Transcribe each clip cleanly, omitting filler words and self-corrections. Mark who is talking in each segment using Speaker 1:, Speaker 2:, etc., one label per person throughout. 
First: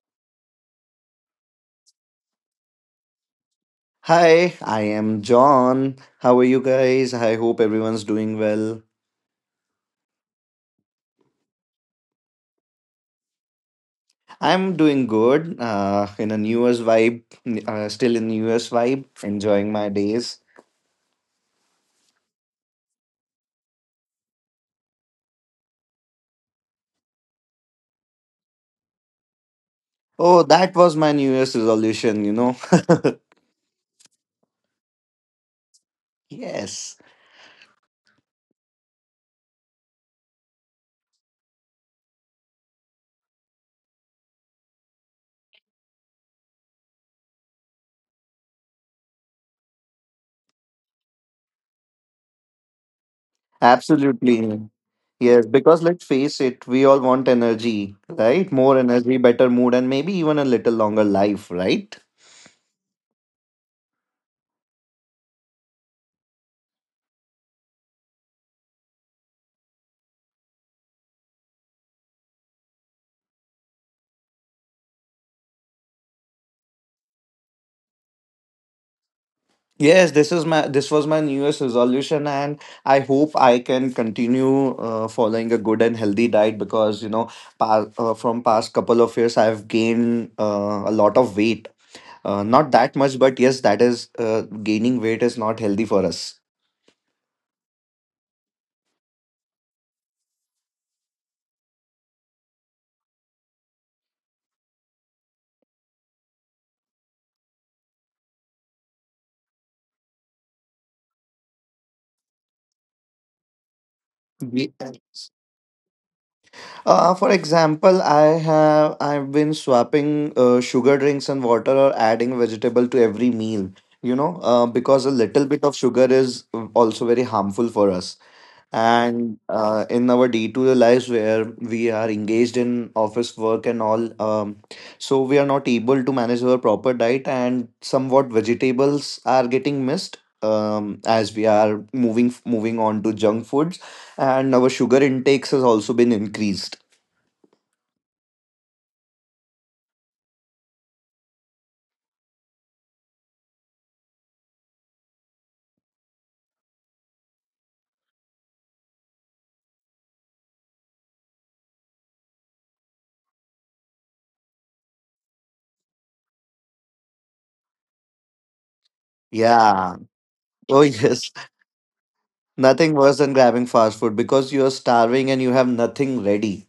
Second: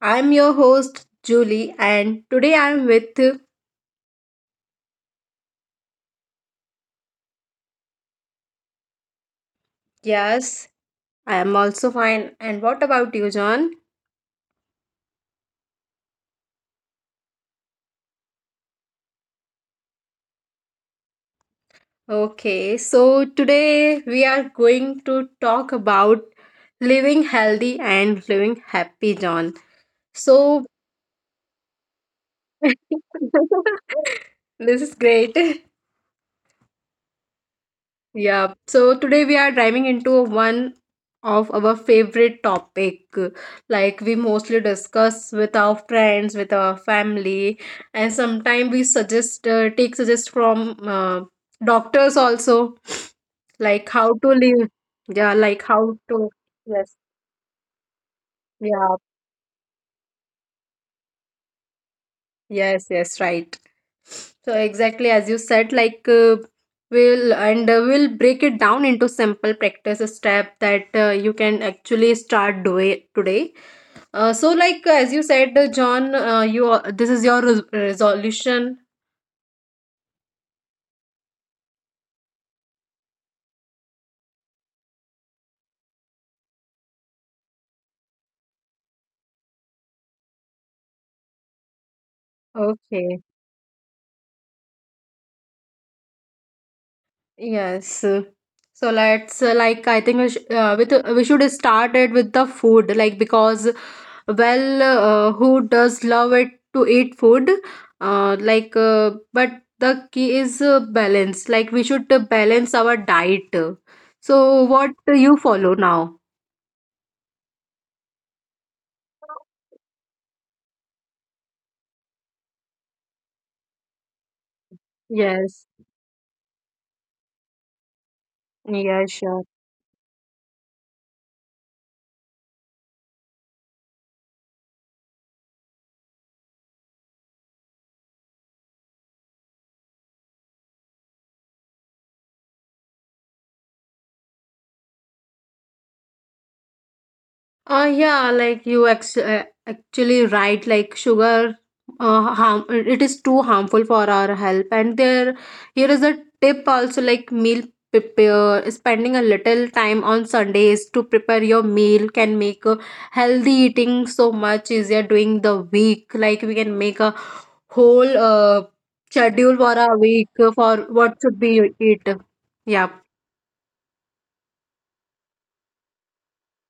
Speaker 1: I'm your host, Julie, and today I'm with.
Speaker 2: Hi, I am John. How are you guys? I hope everyone's doing well.
Speaker 1: Yes, I am also fine. And what about you, John?
Speaker 2: I'm doing good. In a New Year's vibe, still in New Year's vibe, enjoying my days.
Speaker 1: Okay, so today we are going to talk about living healthy and living happy, John.
Speaker 2: Oh,
Speaker 1: So,
Speaker 2: that was my New Year's resolution, you know?
Speaker 1: this is great.
Speaker 2: Yes,
Speaker 1: Yeah, so today we are diving into one of our favorite topic, like we mostly discuss with our friends, with our family, and sometimes we suggest take suggest from doctors also, like how to live.
Speaker 2: absolutely.
Speaker 1: Yeah,
Speaker 2: Yes,
Speaker 1: like
Speaker 2: because
Speaker 1: how
Speaker 2: let's
Speaker 1: to.
Speaker 2: face it, we
Speaker 1: Yes,
Speaker 2: all want energy, right? More
Speaker 1: yeah.
Speaker 2: energy, better mood, and maybe even a little longer life, right?
Speaker 1: Yes, yes, right. So exactly as you said, like we'll, and we'll break it down into simple practice step that you can actually start doing today. So like as you said, John, this is your resolution.
Speaker 2: Yes, this was my New Year's resolution, and I hope I can continue following a good and healthy diet because from past couple of years I've gained a lot of weight. Not that much,
Speaker 1: Okay.
Speaker 2: but yes, that is gaining weight is not healthy for us.
Speaker 1: Yes. So let's like I think we should start it with the food, like because, well, who does love it to eat food? But the key is balance. Like, we should balance our diet. So,
Speaker 2: Ye-
Speaker 1: what
Speaker 2: uh,
Speaker 1: do you follow now?
Speaker 2: for example, I've been swapping sugar drinks and water or adding vegetable to every meal. You know, because a little bit
Speaker 1: Yes.
Speaker 2: of sugar is also very harmful for us.
Speaker 1: Yeah,
Speaker 2: And
Speaker 1: sure.
Speaker 2: in our day-to-day lives where we are engaged in office work and all, so we are not able to manage our proper diet, and somewhat vegetables are getting missed as we are moving on to junk foods, and our sugar intakes has also been increased.
Speaker 1: Yeah, like actually right, like sugar, harm it is too harmful for our health. And there, here is a tip also, like meal prepare, spending a little time on Sundays to prepare your meal can make healthy eating so much easier during the week. Like we can make a whole schedule for
Speaker 2: Yeah.
Speaker 1: a week for
Speaker 2: Oh,
Speaker 1: what
Speaker 2: yes.
Speaker 1: should be eat. Yeah,
Speaker 2: Nothing worse than grabbing fast food because you're starving and you have nothing ready.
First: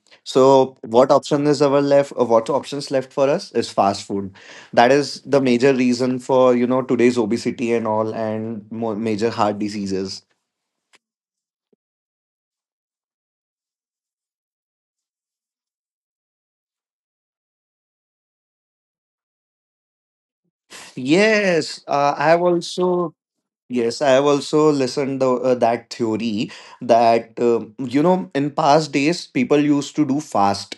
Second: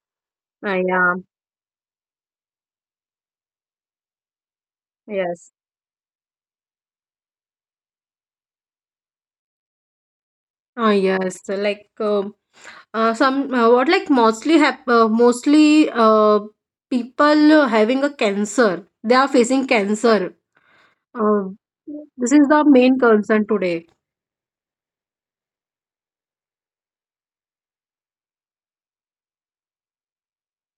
Speaker 2: So what
Speaker 1: yeah,
Speaker 2: option is our left, or what options left for us is fast food. That is the
Speaker 1: yes.
Speaker 2: major reason for, you know, today's obesity and all and more major heart diseases.
Speaker 1: Ah yes, like some what like mostly hap- mostly people having a cancer. They are facing cancer. Uh,
Speaker 2: Yes, uh, I
Speaker 1: this
Speaker 2: have
Speaker 1: is the main
Speaker 2: also
Speaker 1: concern today.
Speaker 2: yes, I have also listened the, that theory that you know in past days people used to do fast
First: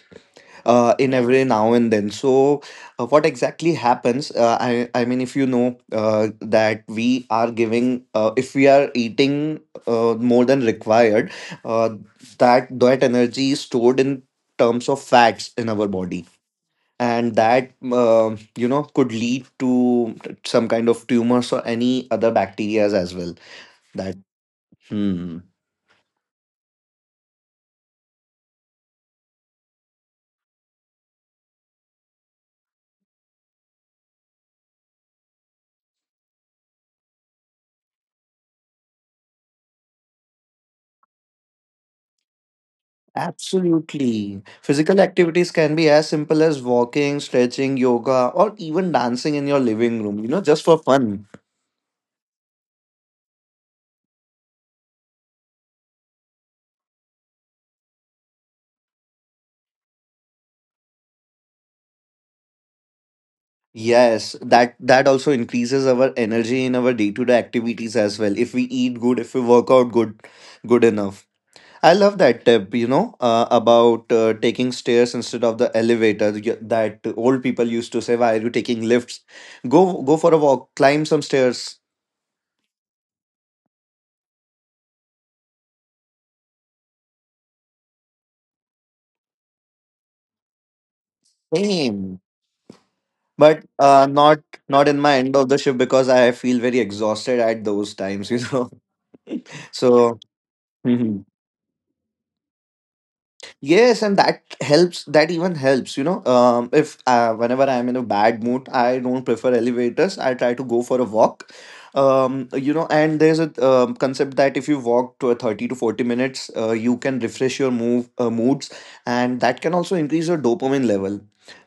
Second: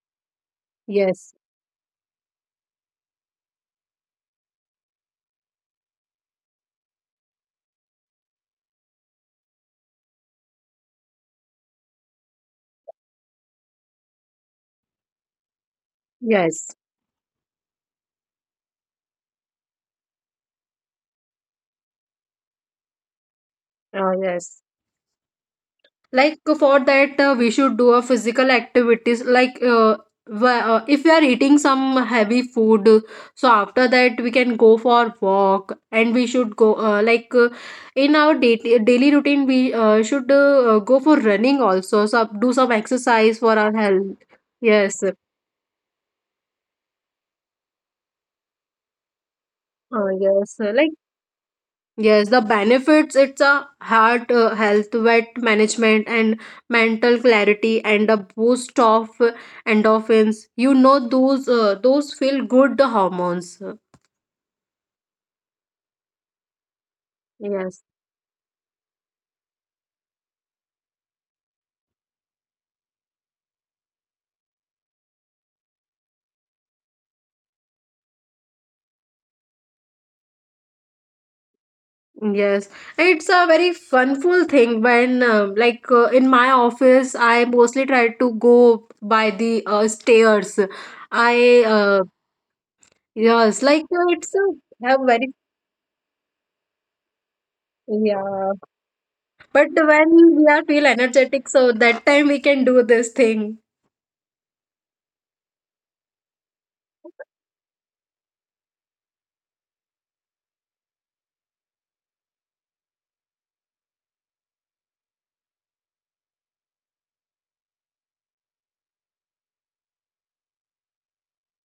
Speaker 2: in
Speaker 1: Yes.
Speaker 2: every now and then. So, what exactly happens? I mean, if you know that we are if we are eating more than required, uh, that energy is stored in terms of fats in our body.
Speaker 1: Yes.
Speaker 2: And that, you know, could lead to some kind of tumors or any other bacteria as well.
Speaker 1: Uh,
Speaker 2: That
Speaker 1: yes.
Speaker 2: hmm.
Speaker 1: Like for that we should do a physical activities, like if we are eating some heavy food, so after that we can go for walk, and we should go in our daily routine we should go for running also, so do some exercise for our health.
Speaker 2: Absolutely. Physical
Speaker 1: Yes.
Speaker 2: activities can be as simple as walking, stretching, yoga, or even dancing in your living
Speaker 1: uh,
Speaker 2: room, you know,
Speaker 1: yes
Speaker 2: just for
Speaker 1: like
Speaker 2: fun.
Speaker 1: yes, the benefits, it's a heart health, weight management, and mental clarity, and a boost of endorphins. You know, those feel good hormones.
Speaker 2: Yes, that also increases our energy in our day-to-day
Speaker 1: Yes,
Speaker 2: activities as well. If we eat good, if we work out good, good enough. I love that tip, you know, about taking stairs instead of the elevator, that old people used to say, why are you taking lifts? Go for a walk, climb some stairs.
Speaker 1: yes, it's a very funful thing. When in my office, I mostly try to go by the stairs. I
Speaker 2: Same.
Speaker 1: yes,
Speaker 2: But
Speaker 1: like it's
Speaker 2: not, not in
Speaker 1: a
Speaker 2: my
Speaker 1: very.
Speaker 2: end of the shift because I feel very exhausted at those times, you
Speaker 1: Yeah.
Speaker 2: know.
Speaker 1: But
Speaker 2: So
Speaker 1: when we are feel
Speaker 2: mhm.
Speaker 1: energetic, so that time we can do this thing.
Speaker 2: Yes, and that helps. That even helps, you know. If Whenever I'm in a bad mood, I don't prefer elevators. I try to go for a walk. You know, and there's a concept that if you walk to a 30 to 40 minutes, you can refresh your move moods, and that can also increase your dopamine level.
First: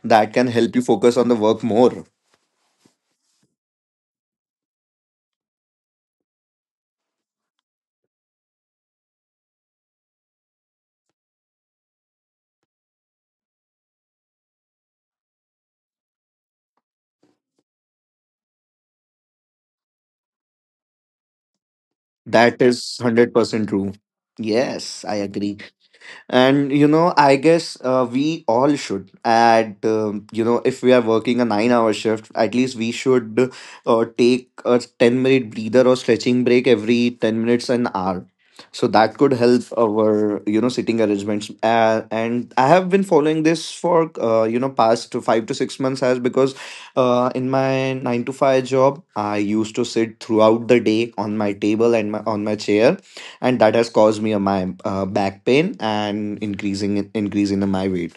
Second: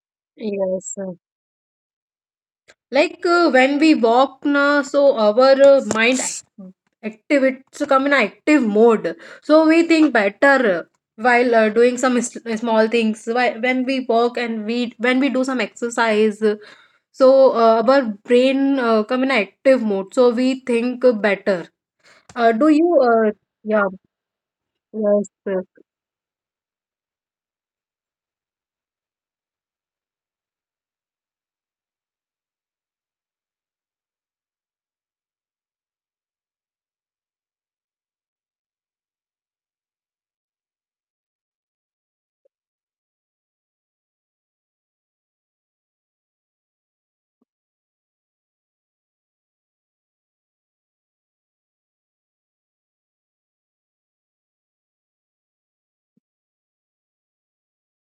Speaker 2: That can help you
Speaker 1: Yes. uh,
Speaker 2: focus on the work more.
Speaker 1: Like uh, when we walk na, so our mind active, it's come in active mode. So we think better while doing some small things. When we walk and we when we do some exercise, so our brain come in active mode. So we think better.
Speaker 2: That
Speaker 1: Do you?
Speaker 2: is 100%
Speaker 1: Yeah.
Speaker 2: true. Yes, I
Speaker 1: Yes.
Speaker 2: agree, and you know, I guess we all should at you know, if we are working a 9-hour shift, at least we should take a 10-minute breather or stretching break every 10 minutes an hour, so that could help our, you know, sitting arrangements. And I have been following this for, you know, past 5 to 6 months, as because in my 9 to 5 job I used to sit throughout the day on my table and on my chair, and that has caused me a, my back pain and increasing increase in my weight,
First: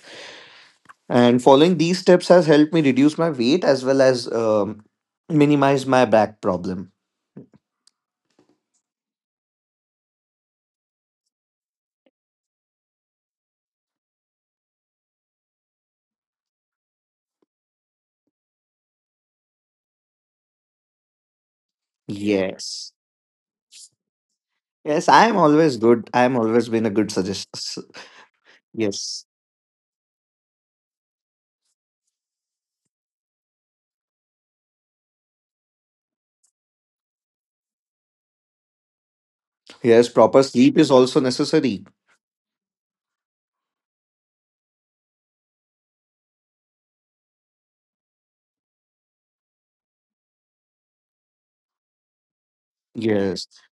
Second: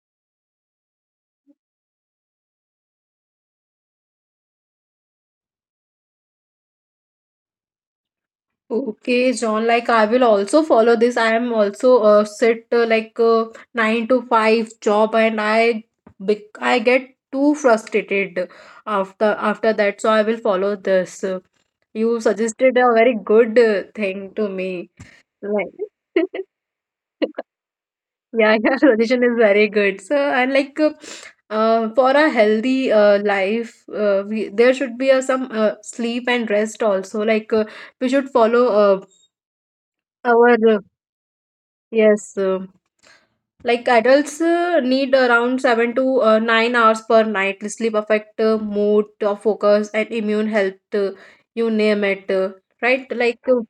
Speaker 2: and following these steps has helped me reduce my weight as well as minimize my back problem.
Speaker 1: Okay, John, like I will also follow this. I am also sit like 9 to 5 job, and I get too frustrated after that. So I will follow this. You suggested
Speaker 2: Yes.
Speaker 1: a very good thing to me.
Speaker 2: Yes, I am
Speaker 1: Like
Speaker 2: always good. I am always been a good suggest.
Speaker 1: yeah, your
Speaker 2: Yes.
Speaker 1: suggestion is very good. So, and for a healthy life, there should be some sleep and rest also. We should follow
Speaker 2: Yes, proper
Speaker 1: our
Speaker 2: sleep is also necessary.
Speaker 1: yes, like adults need around seven to 9 hours per night. Sleep affect mood, focus, and immune health. You name it, right?
Speaker 2: Yes,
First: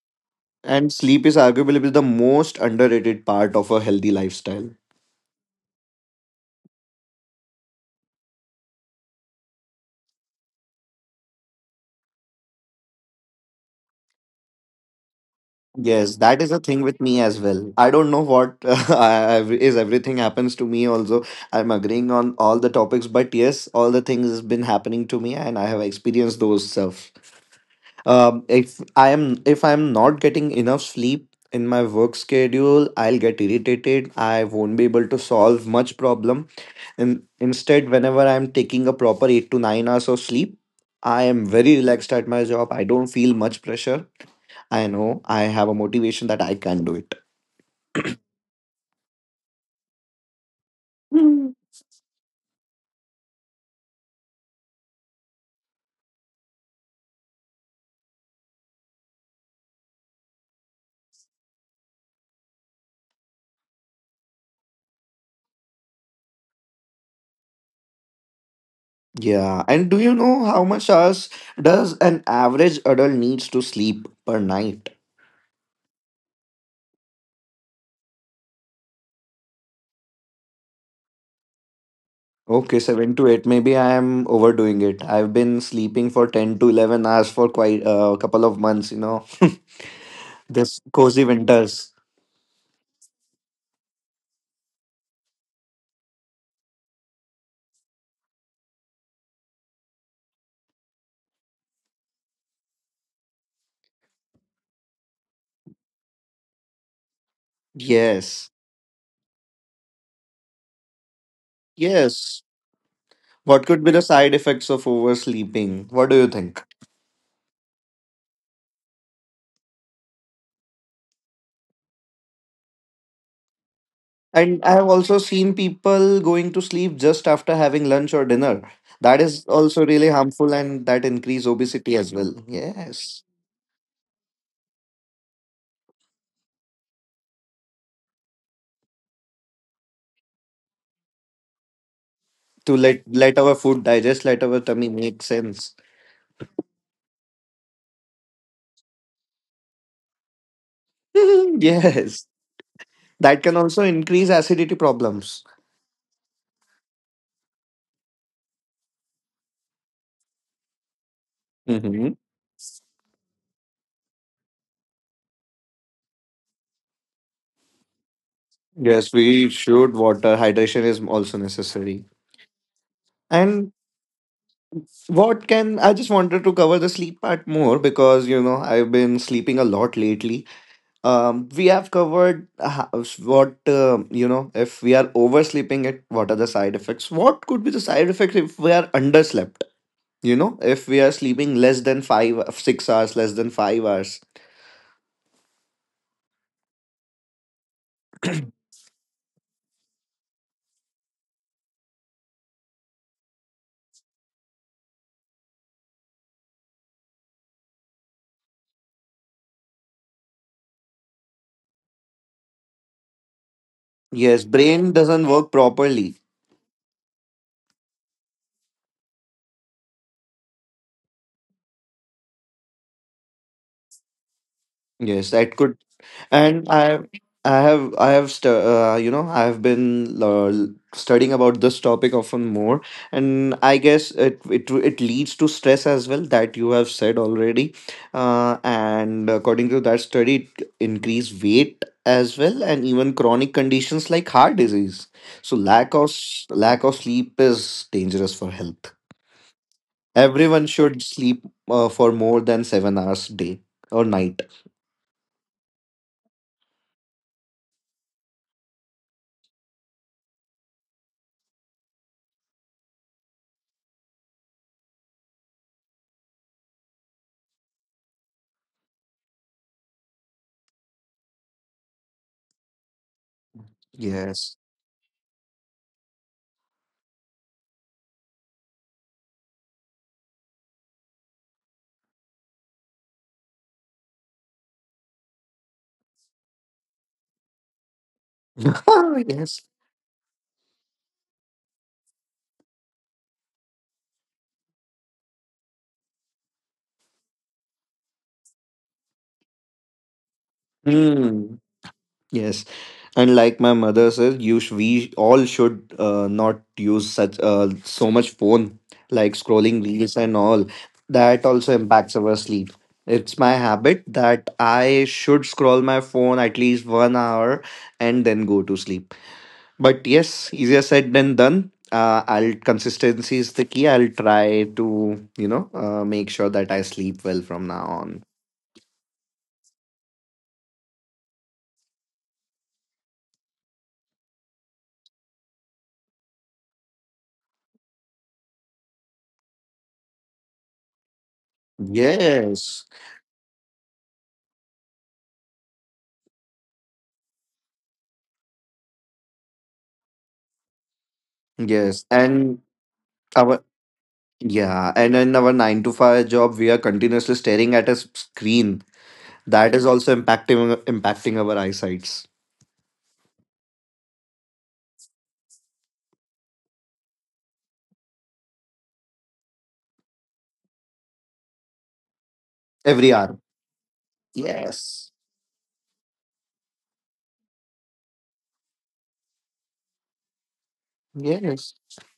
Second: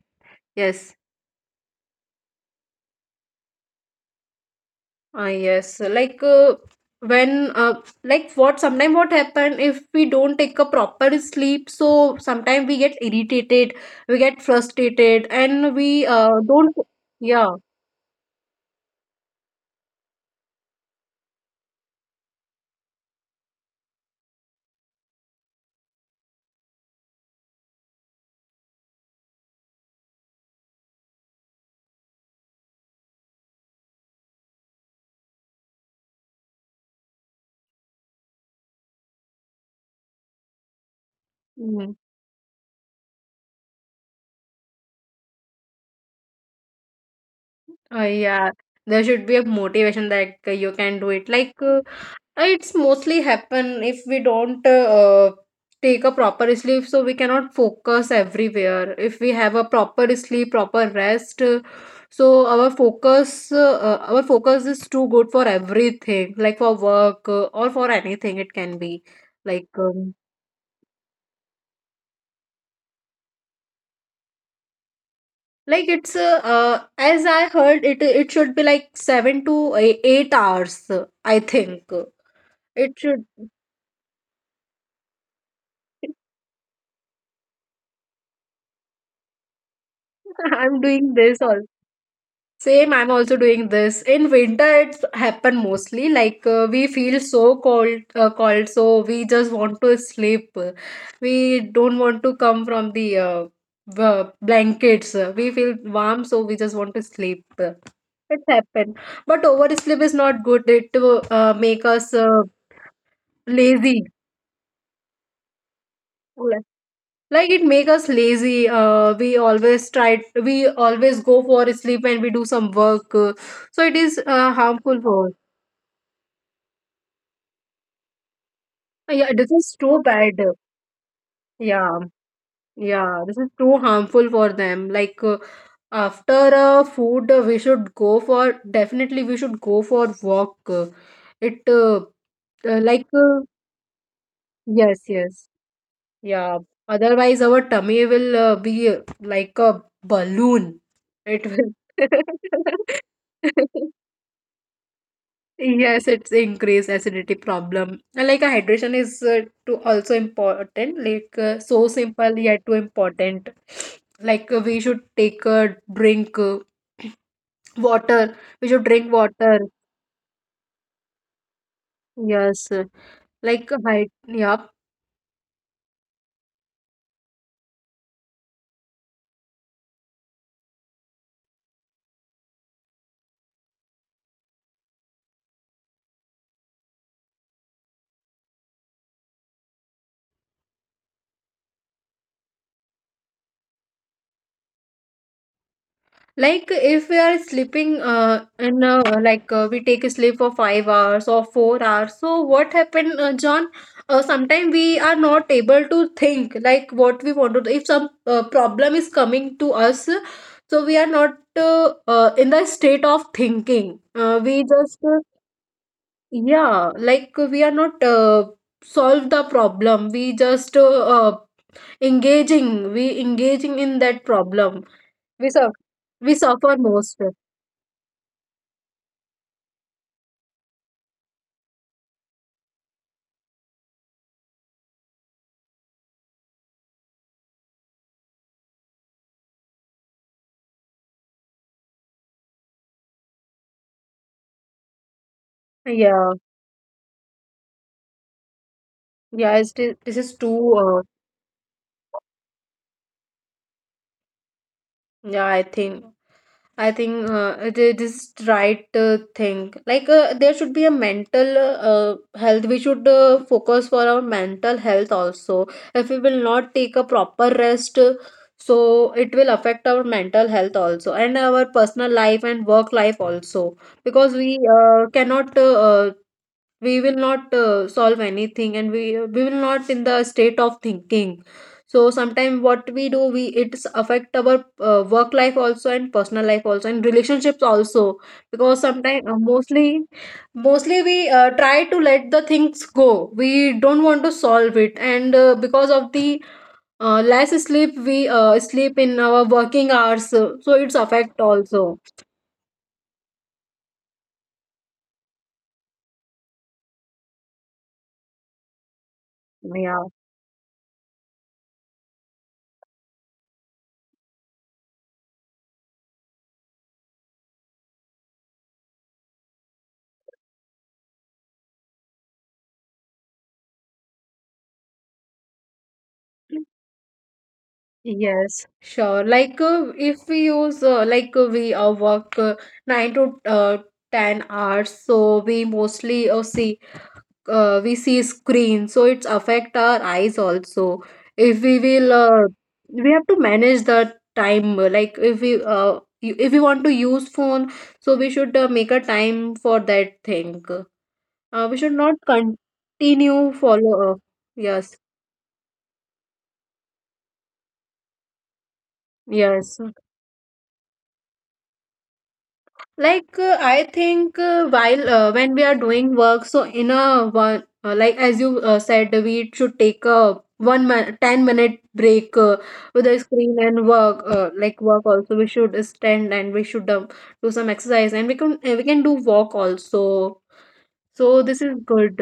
Speaker 2: and
Speaker 1: Yes,
Speaker 2: sleep is arguably the most underrated part of a healthy lifestyle.
Speaker 1: yes. Like when what sometimes what happen if we don't take a proper sleep? So sometimes we get irritated, we get frustrated, and we
Speaker 2: Yes,
Speaker 1: uh,
Speaker 2: that is a
Speaker 1: don't.
Speaker 2: thing with me as
Speaker 1: Yeah.
Speaker 2: well. I don't know what I- is everything happens to me. Also, I'm agreeing on all the topics, but yes, all the things has been happening to me, and I have experienced those stuff. If I'm not getting enough sleep in my work schedule, I'll get irritated. I won't be able to solve much problem. And instead, whenever I'm taking a proper 8 to 9 hours of sleep, I am very
Speaker 1: Mm-hmm.
Speaker 2: relaxed at my job. I don't feel much pressure. I know I have a motivation that I can do it.
Speaker 1: Oh yeah, there should be a motivation that you can do it.
Speaker 2: Mm.
Speaker 1: It's mostly happen if we don't take a proper sleep, so we cannot focus everywhere. If we have a proper sleep, proper rest, so our focus is too good for everything, like for work or for anything. It can be
Speaker 2: Yeah,
Speaker 1: like.
Speaker 2: and do you know how much hours does an average adult needs to sleep per night?
Speaker 1: Like it's as I heard it, it should be like seven to 8 hours, I think
Speaker 2: Okay,
Speaker 1: it
Speaker 2: seven
Speaker 1: should.
Speaker 2: to eight. Maybe I am overdoing it. I've been sleeping for 10 to 11 hours for quite a couple of months. You know,
Speaker 1: I'm
Speaker 2: this
Speaker 1: doing
Speaker 2: cozy
Speaker 1: this all.
Speaker 2: winters.
Speaker 1: Same, I'm also doing this. In winter, it's happen mostly. Like we feel so cold, cold, so we just want to sleep. We don't want to come from the blankets. We feel warm, so we just want to sleep. It
Speaker 2: Yes,
Speaker 1: happen, but oversleep is not good. It will make us
Speaker 2: yes. What could be the
Speaker 1: lazy.
Speaker 2: side effects of oversleeping? What do you think?
Speaker 1: Like it make us lazy. We always go for a sleep, and we do some work, so it is
Speaker 2: And I have
Speaker 1: harmful
Speaker 2: also
Speaker 1: for.
Speaker 2: seen people going to sleep just after having lunch or dinner. That
Speaker 1: Yeah,
Speaker 2: is
Speaker 1: this is
Speaker 2: also
Speaker 1: too
Speaker 2: really
Speaker 1: bad.
Speaker 2: harmful, and that increase obesity
Speaker 1: Yeah,
Speaker 2: as well.
Speaker 1: yeah,
Speaker 2: Yes.
Speaker 1: this is too harmful for them. After food, we should go for, definitely we should go for walk, it
Speaker 2: To
Speaker 1: like
Speaker 2: let our food digest, let our tummy
Speaker 1: yes
Speaker 2: make
Speaker 1: yes.
Speaker 2: sense.
Speaker 1: Yeah, otherwise our tummy will be like a balloon. It will.
Speaker 2: Yes. That can also increase acidity problems.
Speaker 1: Yes, it's increased acidity problem. And like, a hydration is too also important. Like so
Speaker 2: Hmm.
Speaker 1: simple yet too important. Like we should take a drink water. We should drink
Speaker 2: Yes, we
Speaker 1: water.
Speaker 2: should water. Hydration is also necessary.
Speaker 1: Yes, like
Speaker 2: And
Speaker 1: uh, hy yeah,
Speaker 2: what can I just wanted to cover the sleep part more, because you know I've been sleeping a lot lately. We have covered ho- what you know, if we are oversleeping, it what are the side effects, what could be the side effects if we are underslept, you know, if we are sleeping less than 5 6 hours, less than 5 hours.
Speaker 1: like if we are sleeping in like we take a sleep for 5 hours or 4 hours. So what happened, John? Sometimes we are not able to think like what we want to do. If some problem is coming to us, so we are not in the state of thinking.
Speaker 2: Yes,
Speaker 1: We
Speaker 2: brain
Speaker 1: just
Speaker 2: doesn't work properly.
Speaker 1: yeah, like we are not solve the problem. We just engaging. We engaging in that problem.
Speaker 2: Yes,
Speaker 1: We
Speaker 2: that
Speaker 1: suffer.
Speaker 2: could.
Speaker 1: We
Speaker 2: And
Speaker 1: suffer most.
Speaker 2: I have, stu- You know, I have been studying about this topic often more, and I guess it leads to stress as well, that you have said already, and according to that study, it increase weight as well, and even chronic conditions like heart disease. So
Speaker 1: Yeah,
Speaker 2: lack of sleep is dangerous for health.
Speaker 1: yeah, it's, thi- this is
Speaker 2: Everyone
Speaker 1: too, uh,
Speaker 2: should sleep for more than 7 hours day or night.
Speaker 1: yeah, I think it is, this is right thing. Like, there should be a mental health. We should focus for our mental health also. If we will not take a proper rest, so it will affect our mental health also, and our personal life and work life also, because
Speaker 2: Yes.
Speaker 1: we cannot we will not solve anything, and we will not in the state of thinking. So sometimes what we do, we, it's affect our work life also, and personal life also, and relationships also, because sometimes
Speaker 2: Yes.
Speaker 1: mostly we try to let the things go. We don't want to solve it, and because of the less sleep, we sleep in our working hours, so it's affect
Speaker 2: Hmm.
Speaker 1: also.
Speaker 2: Yes. And like my mother says, we all should not use such so much phone, like scrolling
Speaker 1: Yeah.
Speaker 2: reels and all. That also impacts our sleep. It's my habit that I should scroll my phone at least 1 hour and then go to sleep. But yes, easier said than done. I'll Consistency is the key. I'll try to, you know, make sure that I sleep well from now on.
Speaker 1: Yes, sure. If we use like we work nine to 10 hours, so we mostly see we see screen, so it's affect our eyes also. If we will,
Speaker 2: Yes,
Speaker 1: we have to manage the time. Like if if we want to use phone, so we should make a time for that thing. We should
Speaker 2: yes,
Speaker 1: not
Speaker 2: and
Speaker 1: continue
Speaker 2: our.
Speaker 1: follow.
Speaker 2: Yeah,
Speaker 1: Yes,
Speaker 2: and in our 9 to 5 job, we are continuously staring at a screen. That
Speaker 1: yes.
Speaker 2: is also impacting our eyesights
Speaker 1: Like I think while when we are doing work, so in a one like as you said, we should take a 10-minute break with
Speaker 2: every
Speaker 1: the
Speaker 2: hour.
Speaker 1: screen and work, work
Speaker 2: Yes.
Speaker 1: also we should stand, and we should do some exercise, and we can do walk also, so this is
Speaker 2: Yes.
Speaker 1: good.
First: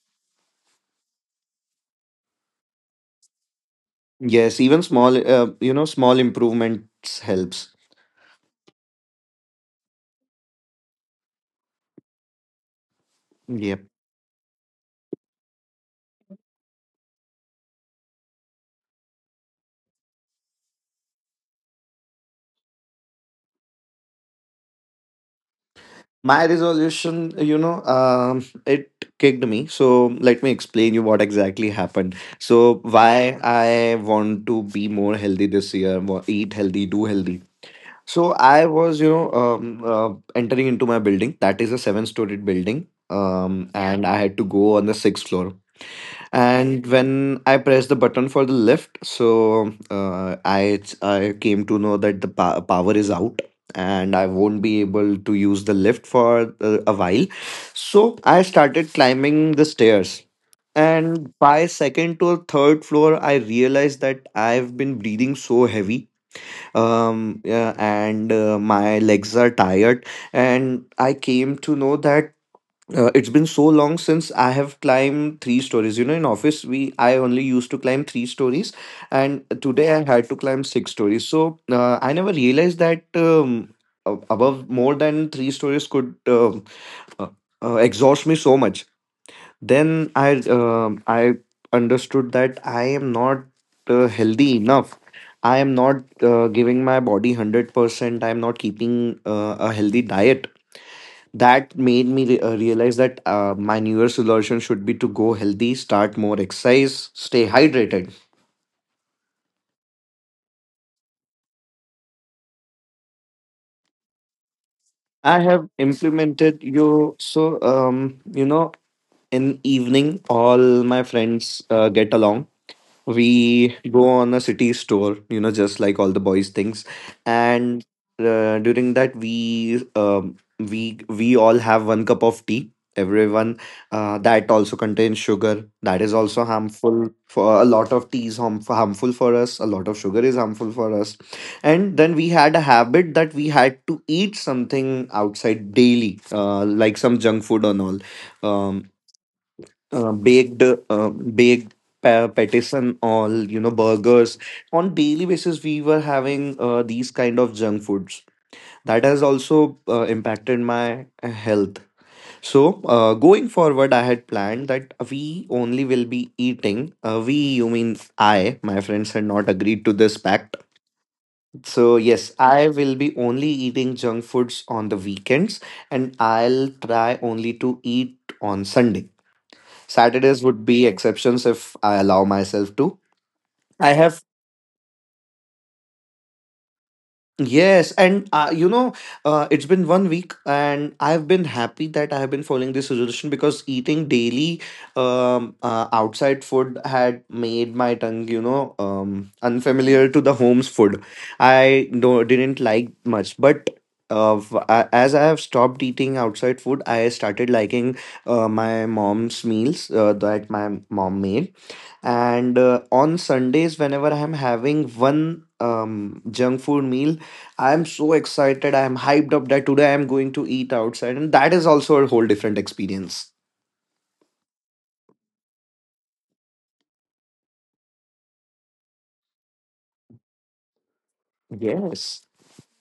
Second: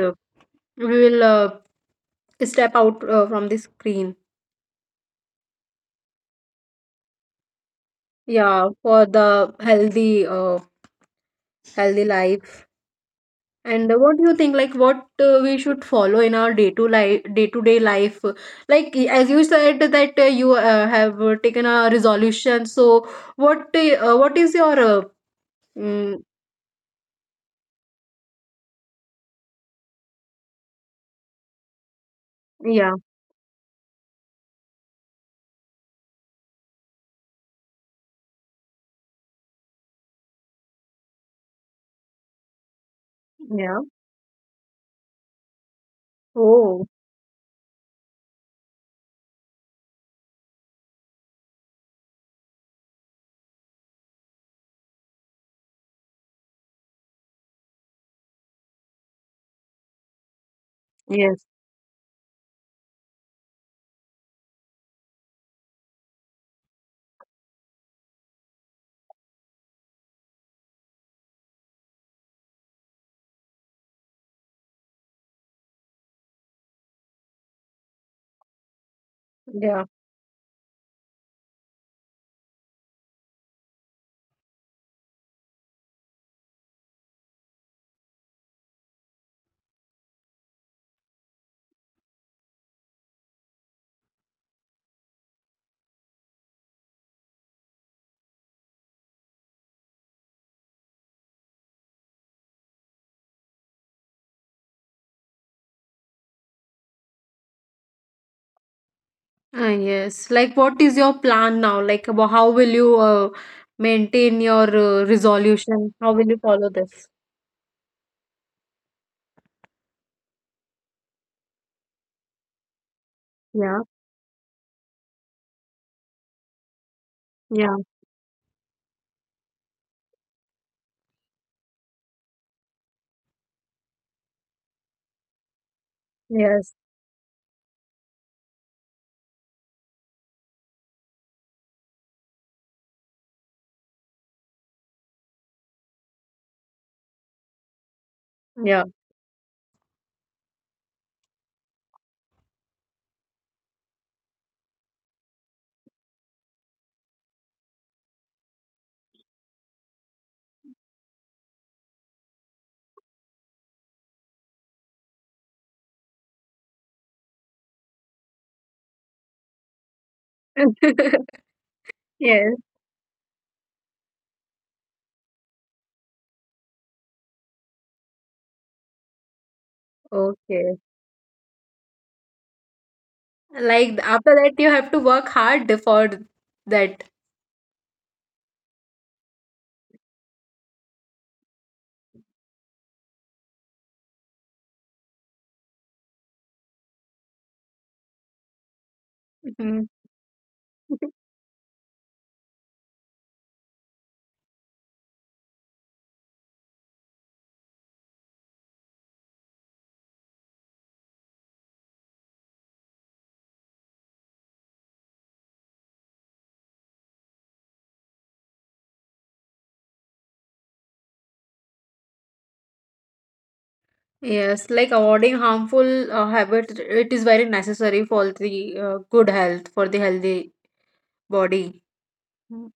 Speaker 1: We will step out from the screen.
Speaker 2: Yes, even small, you know, small improvements helps.
Speaker 1: Yeah, for the healthy healthy life.
Speaker 2: Yep.
Speaker 1: And what do you think, like, what we should follow in our day to life, day to day life? Like, as you said that you have taken a resolution. So, what is your mm,
Speaker 2: My resolution, you know, it kicked me. So let me explain you what exactly happened. So
Speaker 1: yeah,
Speaker 2: why I want to be more healthy this year, eat healthy, do healthy. So I was, you know, entering into my building. That is a 7-story building,
Speaker 1: yeah.
Speaker 2: and I had to go on the 6th floor. And
Speaker 1: Oh,
Speaker 2: when I pressed the button for the lift, so I came to know that the pa- power is out, and I won't be able to use the lift for a while. So I started climbing the stairs. And
Speaker 1: yes,
Speaker 2: by second to third floor, I realized that I've been breathing so heavy, yeah, and my legs are tired. And I came to know that it's been so long since I have climbed three stories. You know, in office we I only used to climb three stories, and
Speaker 1: yeah,
Speaker 2: today I had to climb six stories. So I never realized that above more than three stories could uh, exhaust me so much. Then I understood that I am not healthy enough. I am not giving my body 100%. I am not keeping a healthy diet. That made me realize that my New Year's resolution should be to go healthy, start more exercise, stay hydrated.
Speaker 1: yes. Like, what is your plan now? Like, about how will you maintain your
Speaker 2: I have
Speaker 1: resolution? How will you
Speaker 2: implemented
Speaker 1: follow this?
Speaker 2: you. So, you know, in evening all my friends get along. We
Speaker 1: Yeah,
Speaker 2: go on a city store, just like all the boys things.
Speaker 1: yeah,
Speaker 2: And during that we all have one cup of tea, everyone. That also contains sugar, that is also
Speaker 1: yes,
Speaker 2: harmful for... a lot of tea is harmful for us, a lot of sugar is harmful for us. And then we had a habit that we had to eat something outside daily, like some junk food and all.
Speaker 1: yeah.
Speaker 2: um, Baked, patties and all, you know, burgers. On daily basis we were having these kind of junk foods, that has also impacted my health. So going forward, I had planned that we only will be eating, we, you mean I, my friends had not agreed to this pact. So yes,
Speaker 1: Yes.
Speaker 2: I will be only eating junk foods on the weekends, and I'll try only to eat on Sunday. Saturdays would
Speaker 1: Okay.
Speaker 2: be exceptions if I allow myself to. I
Speaker 1: Like
Speaker 2: have,
Speaker 1: after that, you have to work hard for that.
Speaker 2: yes. And, you know, it's been one week and I've been happy that I have been following this resolution, because eating daily, outside food had made my tongue, you know,
Speaker 1: Mhm.
Speaker 2: unfamiliar to the home's food. I do didn't like much. But as I have stopped eating outside food, I started liking my mom's meals, that my mom made. And on Sundays, whenever I'm having one junk food meal, I'm so excited, I'm hyped up that today I'm going to eat outside, and that is also a whole different experience.
Speaker 1: Yes, like avoiding harmful habits, it is very necessary for the good health, for the healthy body.
Speaker 2: Yes,
Speaker 1: Mm.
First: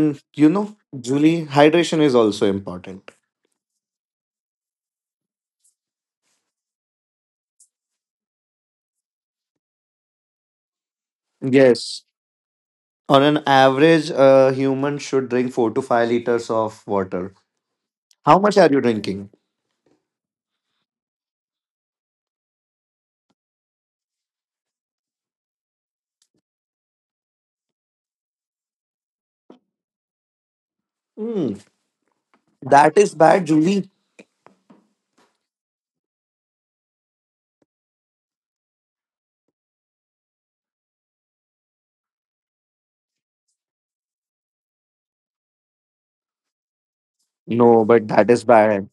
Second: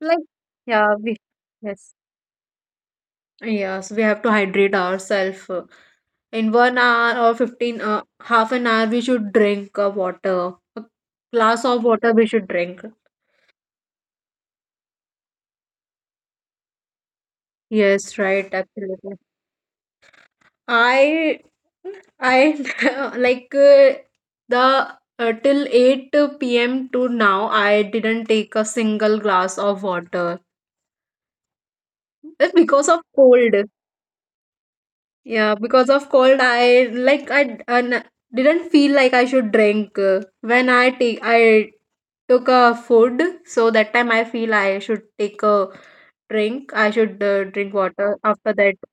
Speaker 1: Like,
Speaker 2: you know,
Speaker 1: yeah, we,
Speaker 2: Julie,
Speaker 1: yes.
Speaker 2: hydration is also important.
Speaker 1: Yes, we have to hydrate ourselves. In 1 hour or 15, half an hour, we should drink water. A glass of
Speaker 2: Yes,
Speaker 1: water we should drink.
Speaker 2: on an average, a human should drink 4 to 5 liters of water.
Speaker 1: Yes,
Speaker 2: How
Speaker 1: right,
Speaker 2: much are you
Speaker 1: absolutely.
Speaker 2: drinking?
Speaker 1: I I like the till 8 p.m. to now I didn't take a single glass of water.
Speaker 2: Hmm,
Speaker 1: It's because
Speaker 2: that
Speaker 1: of
Speaker 2: is bad,
Speaker 1: cold.
Speaker 2: Julie.
Speaker 1: Yeah, because of cold, I didn't feel like I should drink when I took a food, so that time I feel I should take a drink. I should drink
Speaker 2: No, but
Speaker 1: water
Speaker 2: that is
Speaker 1: after that.
Speaker 2: bad.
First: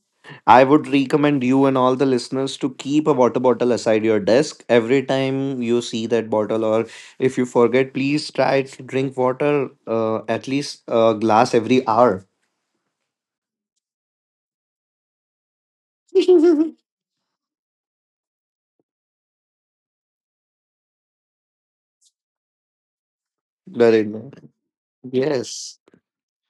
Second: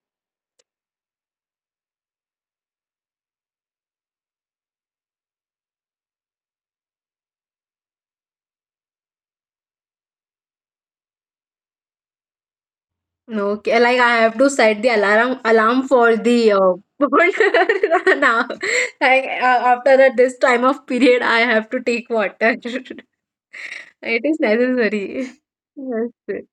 Speaker 2: I would recommend you and all the listeners to keep a water bottle aside your desk. Every time you see that bottle, or if you forget, please try to drink water, at least a glass every hour.
Speaker 1: Okay, like I have to set the alarm for the
Speaker 2: Very
Speaker 1: now. Like after that, this time of period, I have to take water. It is
Speaker 2: nice.
Speaker 1: necessary.
Speaker 2: Yes.
Speaker 1: Yes,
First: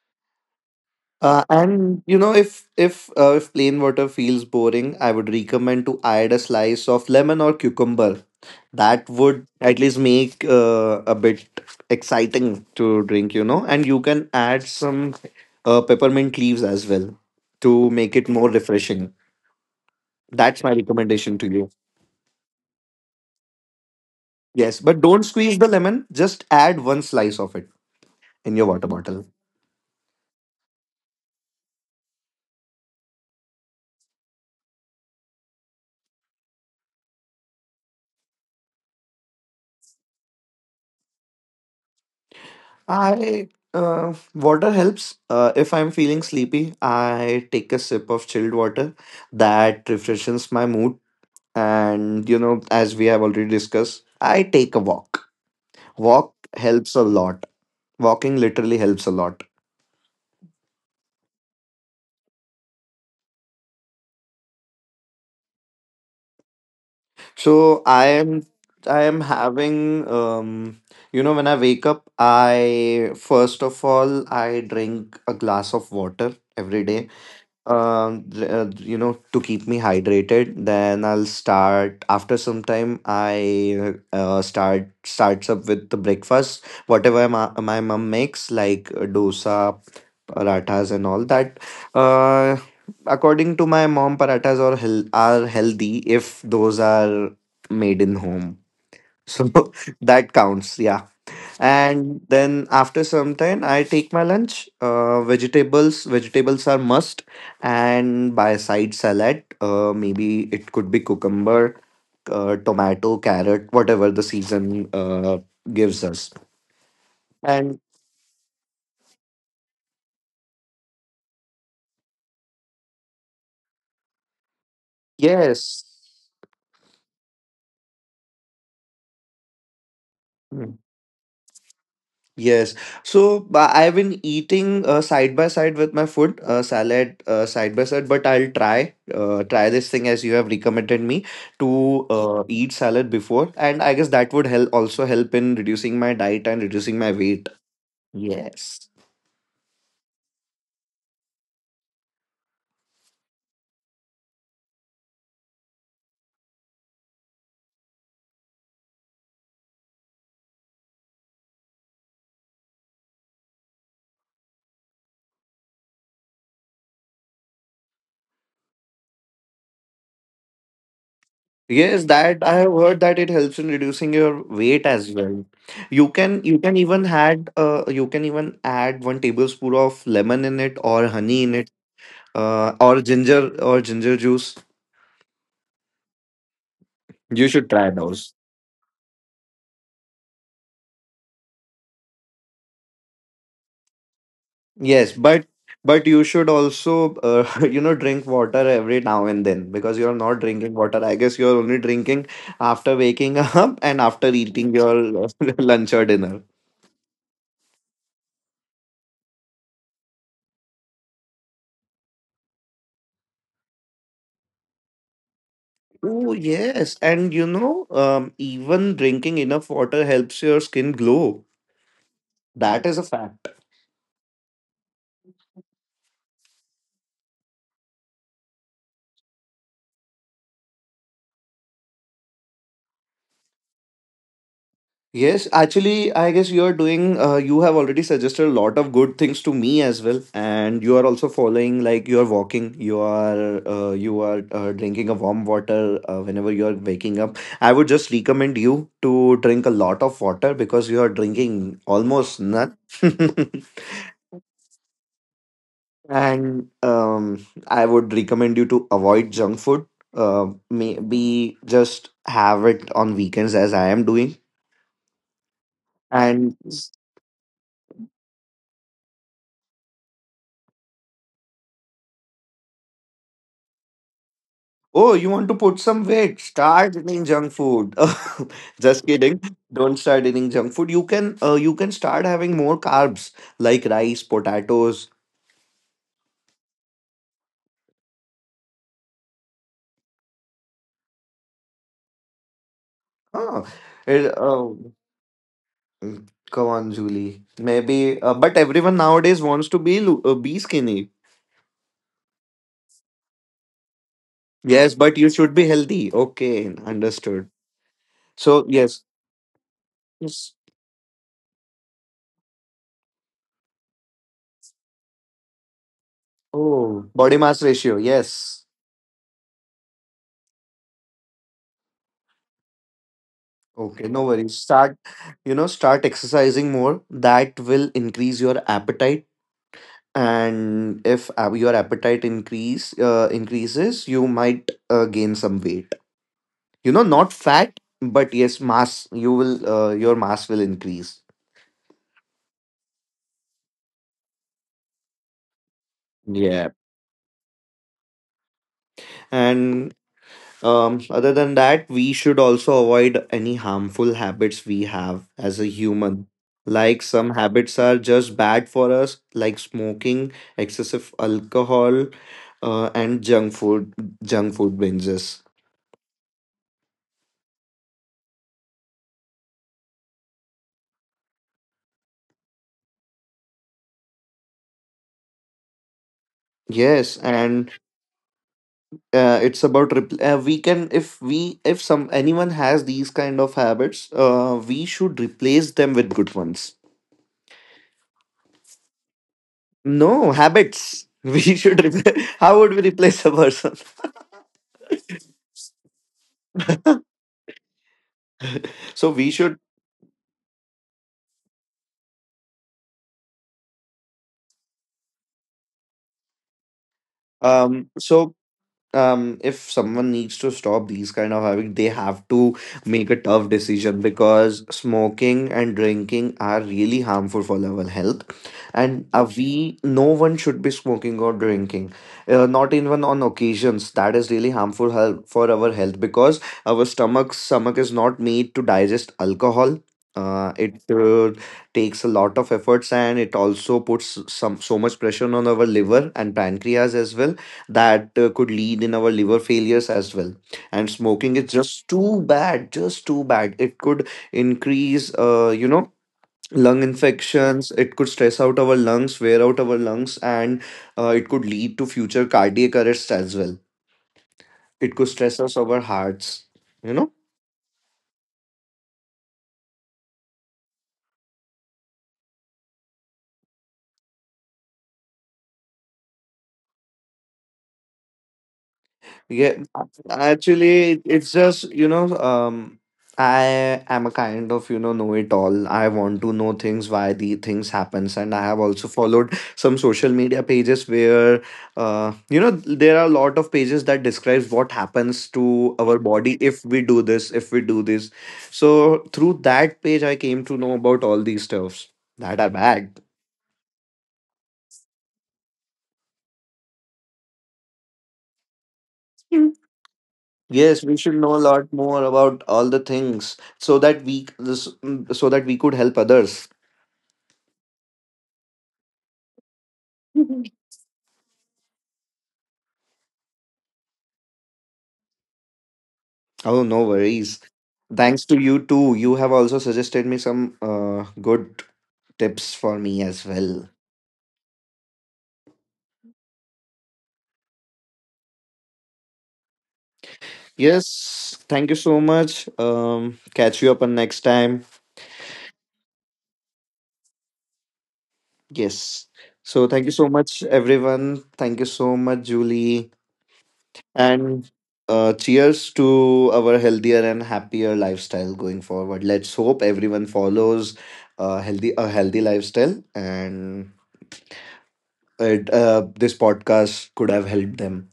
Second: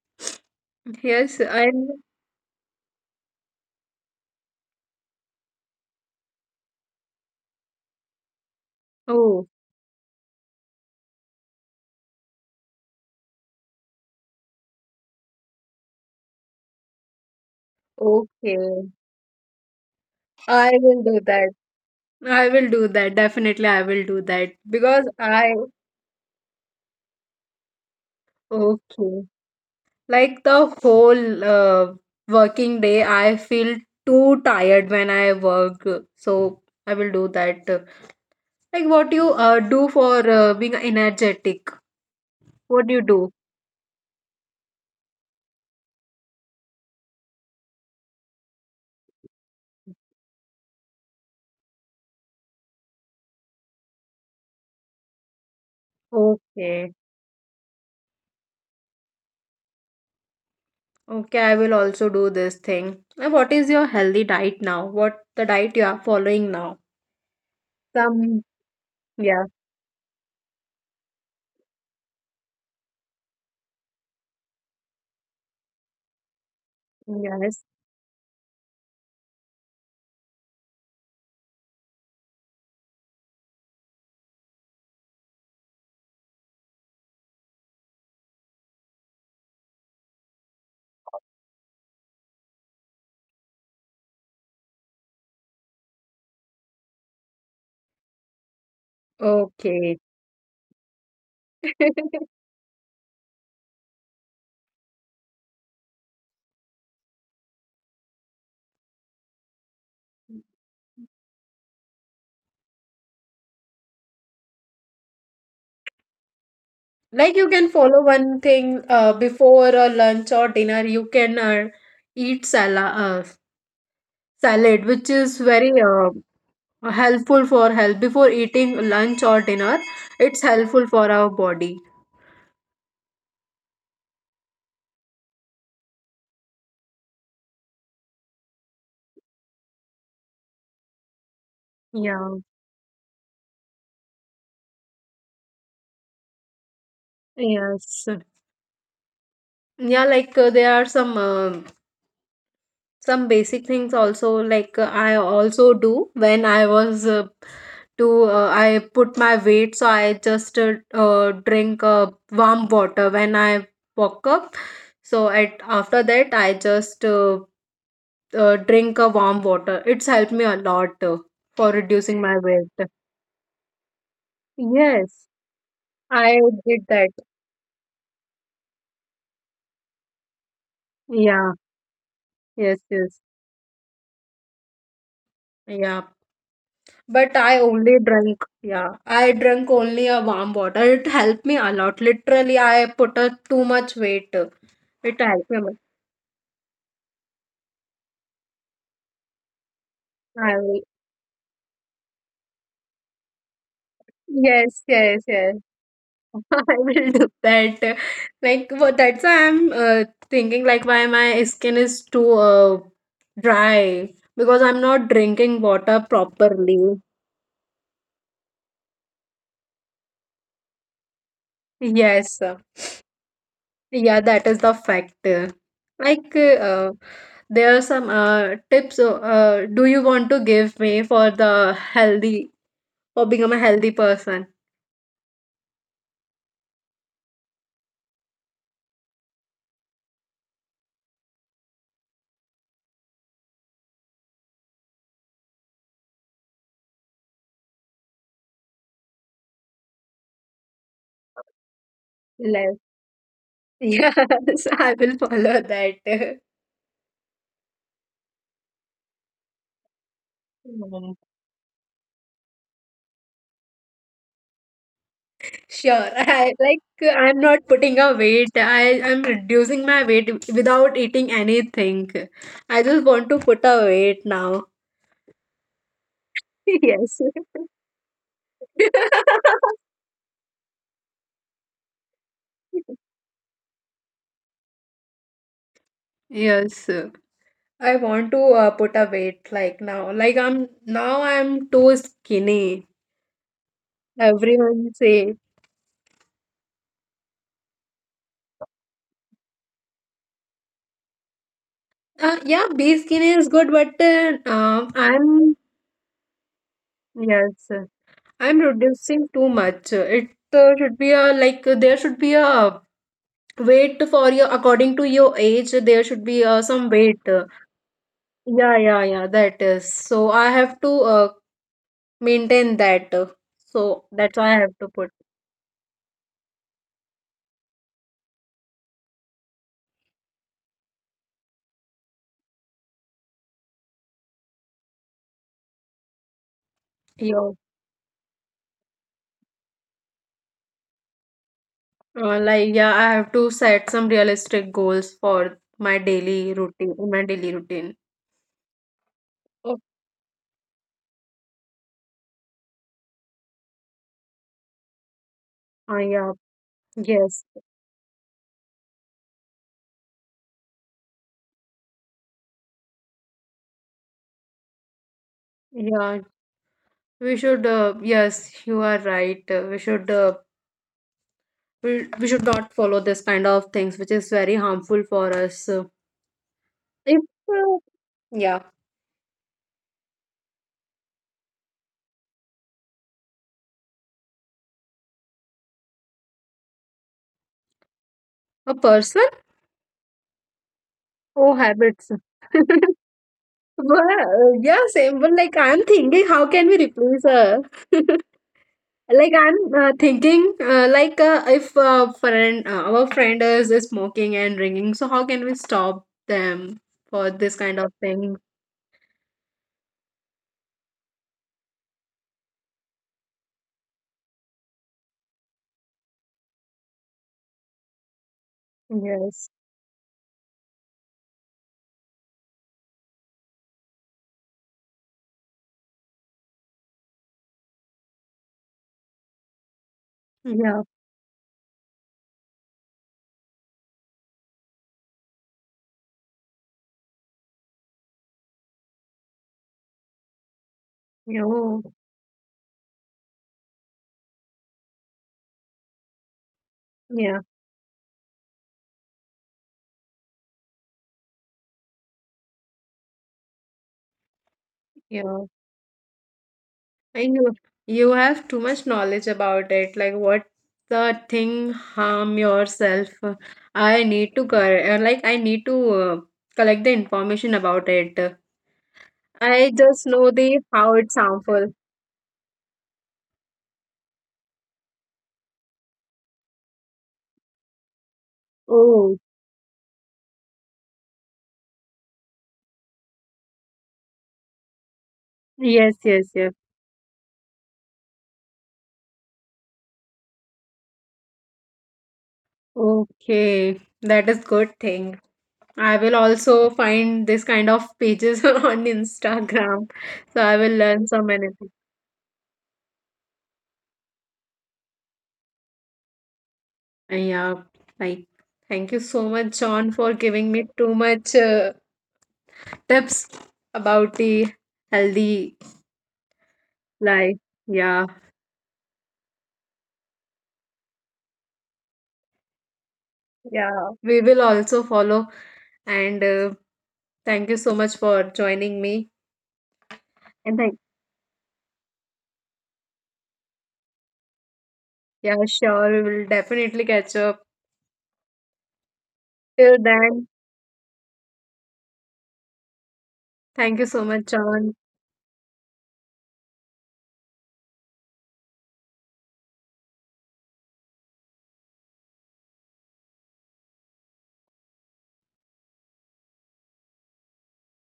Speaker 1: yes, and
Speaker 2: And you know, if plain water feels boring, I would recommend to add a slice of lemon or cucumber. That
Speaker 1: oh,
Speaker 2: would at least make a bit exciting to drink, you know, and you can add some peppermint leaves as well, to make it more
Speaker 1: okay.
Speaker 2: refreshing. That's
Speaker 1: I
Speaker 2: my
Speaker 1: will do
Speaker 2: recommendation
Speaker 1: that.
Speaker 2: to you.
Speaker 1: I will do that. Definitely, I will do that
Speaker 2: Yes, but
Speaker 1: because
Speaker 2: don't
Speaker 1: I
Speaker 2: squeeze the lemon, just add one slice of it in your water
Speaker 1: okay.
Speaker 2: bottle.
Speaker 1: Like the whole working day, I feel too tired when I work. So I will do that. Like what you do for being energetic? What do you do?
Speaker 2: I... water helps. If I'm feeling sleepy, I take a sip of chilled water. That refreshes my mood. And you know, as we have already discussed, I take a walk. Walk
Speaker 1: Okay.
Speaker 2: helps a lot. Walking literally helps a lot.
Speaker 1: Okay, I will also do this thing. And what is your healthy diet now? What the diet you are following now?
Speaker 2: So i am
Speaker 1: Some,
Speaker 2: i am
Speaker 1: yeah,
Speaker 2: having, you know, when I wake up, I first of all I drink a glass of water every day,
Speaker 1: yes.
Speaker 2: you know, to keep me hydrated. Then I'll start after some time, I starts up with the breakfast, whatever my mom makes, like dosa, parathas and all that. uh According to my mom, are healthy if those are made in home. So
Speaker 1: Okay.
Speaker 2: that counts, yeah. And then after some time, I take my lunch. Vegetables are must, and by side salad, maybe it could be cucumber, tomato, carrot, whatever the season gives us.
Speaker 1: Like you can
Speaker 2: And
Speaker 1: follow one thing before a lunch or dinner, you can eat salad, salad, which is very
Speaker 2: yes.
Speaker 1: helpful for health. Before eating lunch or dinner, it's
Speaker 2: Hmm.
Speaker 1: helpful for our body.
Speaker 2: Yes. So I've been eating, side by side with my food, salad side by side, but I'll try, this thing as you have recommended me to
Speaker 1: Yeah,
Speaker 2: eat salad before, and I guess that would help, also help in reducing my diet and reducing my weight.
Speaker 1: yes.
Speaker 2: Yes.
Speaker 1: Yeah, like there are some basic things also like I also do when I was to I put my weight so I just drink warm water when I woke up. So at after that I just drink a warm water. It's helped me a lot for
Speaker 2: Yes,
Speaker 1: reducing my
Speaker 2: that I have
Speaker 1: weight.
Speaker 2: heard that it helps in reducing your weight as
Speaker 1: Yes,
Speaker 2: well. You
Speaker 1: I
Speaker 2: can you can
Speaker 1: did
Speaker 2: even
Speaker 1: that.
Speaker 2: add, one tablespoon of lemon in it, or honey
Speaker 1: Yeah,
Speaker 2: in it,
Speaker 1: yes,
Speaker 2: or
Speaker 1: yes.
Speaker 2: ginger, or ginger juice.
Speaker 1: Yeah, but
Speaker 2: You
Speaker 1: I
Speaker 2: should try
Speaker 1: only
Speaker 2: those.
Speaker 1: drank, yeah, I drank only a warm water. It helped me a lot. Literally, I put a too much weight. It
Speaker 2: Yes, but
Speaker 1: helped me.
Speaker 2: but you should also you know, drink water every now and then, because you're not drinking
Speaker 1: I,
Speaker 2: water. I guess you're only drinking after waking up and after eating
Speaker 1: yes, yes,
Speaker 2: your
Speaker 1: yes.
Speaker 2: lunch or dinner.
Speaker 1: I will do that. Like, well, that's why I'm thinking, like, why my skin is too dry because I'm not drinking water
Speaker 2: Oh yes,
Speaker 1: properly.
Speaker 2: and you know, even drinking enough water helps your skin glow.
Speaker 1: Yes,
Speaker 2: That is a fact.
Speaker 1: yeah, that is the factor. Like, there are some tips. Do you want to give me for the healthy for become a healthy person?
Speaker 2: Yes, actually, I guess you are doing, you have already suggested a lot of good things to me as well. And you are also following, like, you are walking, you are drinking a warm water, whenever you are waking up. I would just recommend you to drink a lot of water, because you are drinking almost
Speaker 1: Yes.
Speaker 2: none.
Speaker 1: Yes, I will follow that.
Speaker 2: And I would recommend you to avoid junk food. Maybe just have it on weekends as I am doing.
Speaker 1: Sure. I
Speaker 2: And...
Speaker 1: like I'm not putting a weight. I'm reducing my weight without eating anything. I just want to put a weight now.
Speaker 2: oh, you want to put some weight? Start
Speaker 1: Yes.
Speaker 2: eating junk food. Just kidding. Don't start eating junk food. You can start having more carbs, like rice, potatoes.
Speaker 1: Yes. I want to put a weight like now. Like I'm now I'm too skinny.
Speaker 2: Huh. It, uh,
Speaker 1: Everyone say,
Speaker 2: Come on, Julie. Maybe, but everyone nowadays wants to be skinny.
Speaker 1: yeah, be skinny is good, but
Speaker 2: Yes, but you should
Speaker 1: I'm
Speaker 2: be healthy. Okay, understood.
Speaker 1: yes, I'm
Speaker 2: So yes,
Speaker 1: reducing too much. It
Speaker 2: yes.
Speaker 1: should be a like there should be a weight for your according to your age, there should be some
Speaker 2: Oh,
Speaker 1: weight.
Speaker 2: body mass ratio. Yes.
Speaker 1: Yeah, yeah, yeah, that is. So I have to maintain that. So
Speaker 2: Okay, no
Speaker 1: that's
Speaker 2: worries.
Speaker 1: why I have to
Speaker 2: Start,
Speaker 1: put
Speaker 2: you know, start exercising more. That will increase your appetite. And if your appetite increases, you might gain some weight. You know, not
Speaker 1: yeah,
Speaker 2: fat, but yes, mass. Your mass will increase.
Speaker 1: like yeah, I have to set some realistic goals for my daily
Speaker 2: Yeah.
Speaker 1: routine, my daily routine. Oh.
Speaker 2: And other than that, we should also avoid any harmful habits we have as a human.
Speaker 1: Yeah,
Speaker 2: Like some
Speaker 1: yes,
Speaker 2: habits are just bad for us, like smoking, excessive alcohol, and junk food binges.
Speaker 1: yeah. We should yes, you are right. We should we should not follow this kind of things, which is very harmful for us.
Speaker 2: Yes,
Speaker 1: If
Speaker 2: and
Speaker 1: uh, yeah,
Speaker 2: we can, if we, if some, anyone has these kind of habits, we should replace them with good ones.
Speaker 1: a person
Speaker 2: No habits. We
Speaker 1: oh,
Speaker 2: should.
Speaker 1: habits.
Speaker 2: Replace. How would we replace a person?
Speaker 1: Well, yeah, same. But like, I'm thinking, how can we replace her?
Speaker 2: So we
Speaker 1: Like,
Speaker 2: should,
Speaker 1: I'm thinking, like, if friend, our friend is smoking and drinking, so how can we stop them for this kind
Speaker 2: um
Speaker 1: of
Speaker 2: so
Speaker 1: thing?
Speaker 2: if someone needs to stop these kind of habit, they have to make a tough decision, because smoking and drinking are really harmful for our health. And
Speaker 1: Yes.
Speaker 2: we no one should be smoking or drinking, not even on occasions. That is really harmful, for our health, because our stomach is not made to digest alcohol. It
Speaker 1: Yeah.
Speaker 2: takes a lot of efforts, and it also puts some so much pressure on our liver and pancreas as well, that could lead in our liver failures as well. And smoking
Speaker 1: Yeah.
Speaker 2: is
Speaker 1: Oh,
Speaker 2: just too bad, just too bad. It could increase, you know, lung
Speaker 1: yeah.
Speaker 2: infections. It could stress out our lungs, wear out our lungs. And it could lead to future cardiac arrests as well. It could stress
Speaker 1: Yeah.
Speaker 2: us, our hearts, you know.
Speaker 1: I know you have too much knowledge about it. Like what the thing harm yourself. I need to like I need to collect the information about it.
Speaker 2: Yeah,
Speaker 1: I just know the how
Speaker 2: actually,
Speaker 1: it's
Speaker 2: it's just,
Speaker 1: harmful.
Speaker 2: you know, I am a kind of, you know it all. I want to know things, why the things happens. And I have also
Speaker 1: Oh,
Speaker 2: followed some social media pages where, you know, there are a lot of pages that describes what happens to
Speaker 1: yes,
Speaker 2: our
Speaker 1: yes,
Speaker 2: body
Speaker 1: yes.
Speaker 2: if we do this, if we do this. So through that page, I came to know about all these stuffs that are bad.
Speaker 1: Okay, that is good thing. I will also find this kind of pages on Instagram, so I will
Speaker 2: Yes, we
Speaker 1: learn
Speaker 2: should
Speaker 1: so
Speaker 2: know a
Speaker 1: many
Speaker 2: lot
Speaker 1: things.
Speaker 2: more about all the things, so that we, this, so that we could help others.
Speaker 1: Yeah, like thank you so much, John, for
Speaker 2: Mhm.
Speaker 1: giving me too much. Tips about the healthy
Speaker 2: Oh, no
Speaker 1: life.
Speaker 2: worries.
Speaker 1: Yeah,
Speaker 2: Thanks to you too. You have also suggested me some good tips for me as well.
Speaker 1: yeah. We will also follow. And thank you so much for joining me. And thank
Speaker 2: Yes, thank you so much. Catch you up on next time.
Speaker 1: yeah, sure. We will definitely catch up.
Speaker 2: Yes. So
Speaker 1: Till
Speaker 2: thank you so
Speaker 1: then,
Speaker 2: much, everyone. Thank you so much, Julie.
Speaker 1: thank you so much,
Speaker 2: And
Speaker 1: John.
Speaker 2: cheers to our healthier and happier lifestyle going forward. Let's hope everyone follows a healthy lifestyle, and this podcast could have helped them.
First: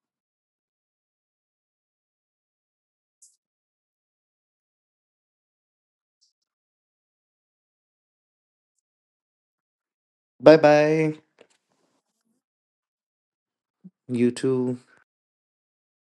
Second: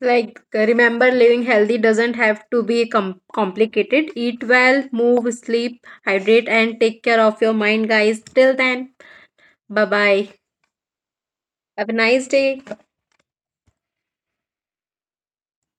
Speaker 1: Like, remember, living healthy doesn't have to be complicated. Eat well, move, sleep, hydrate, and take care of your mind, guys. Till then, bye bye.
Speaker 2: Bye bye.
Speaker 1: Have a nice day.
Speaker 2: You too.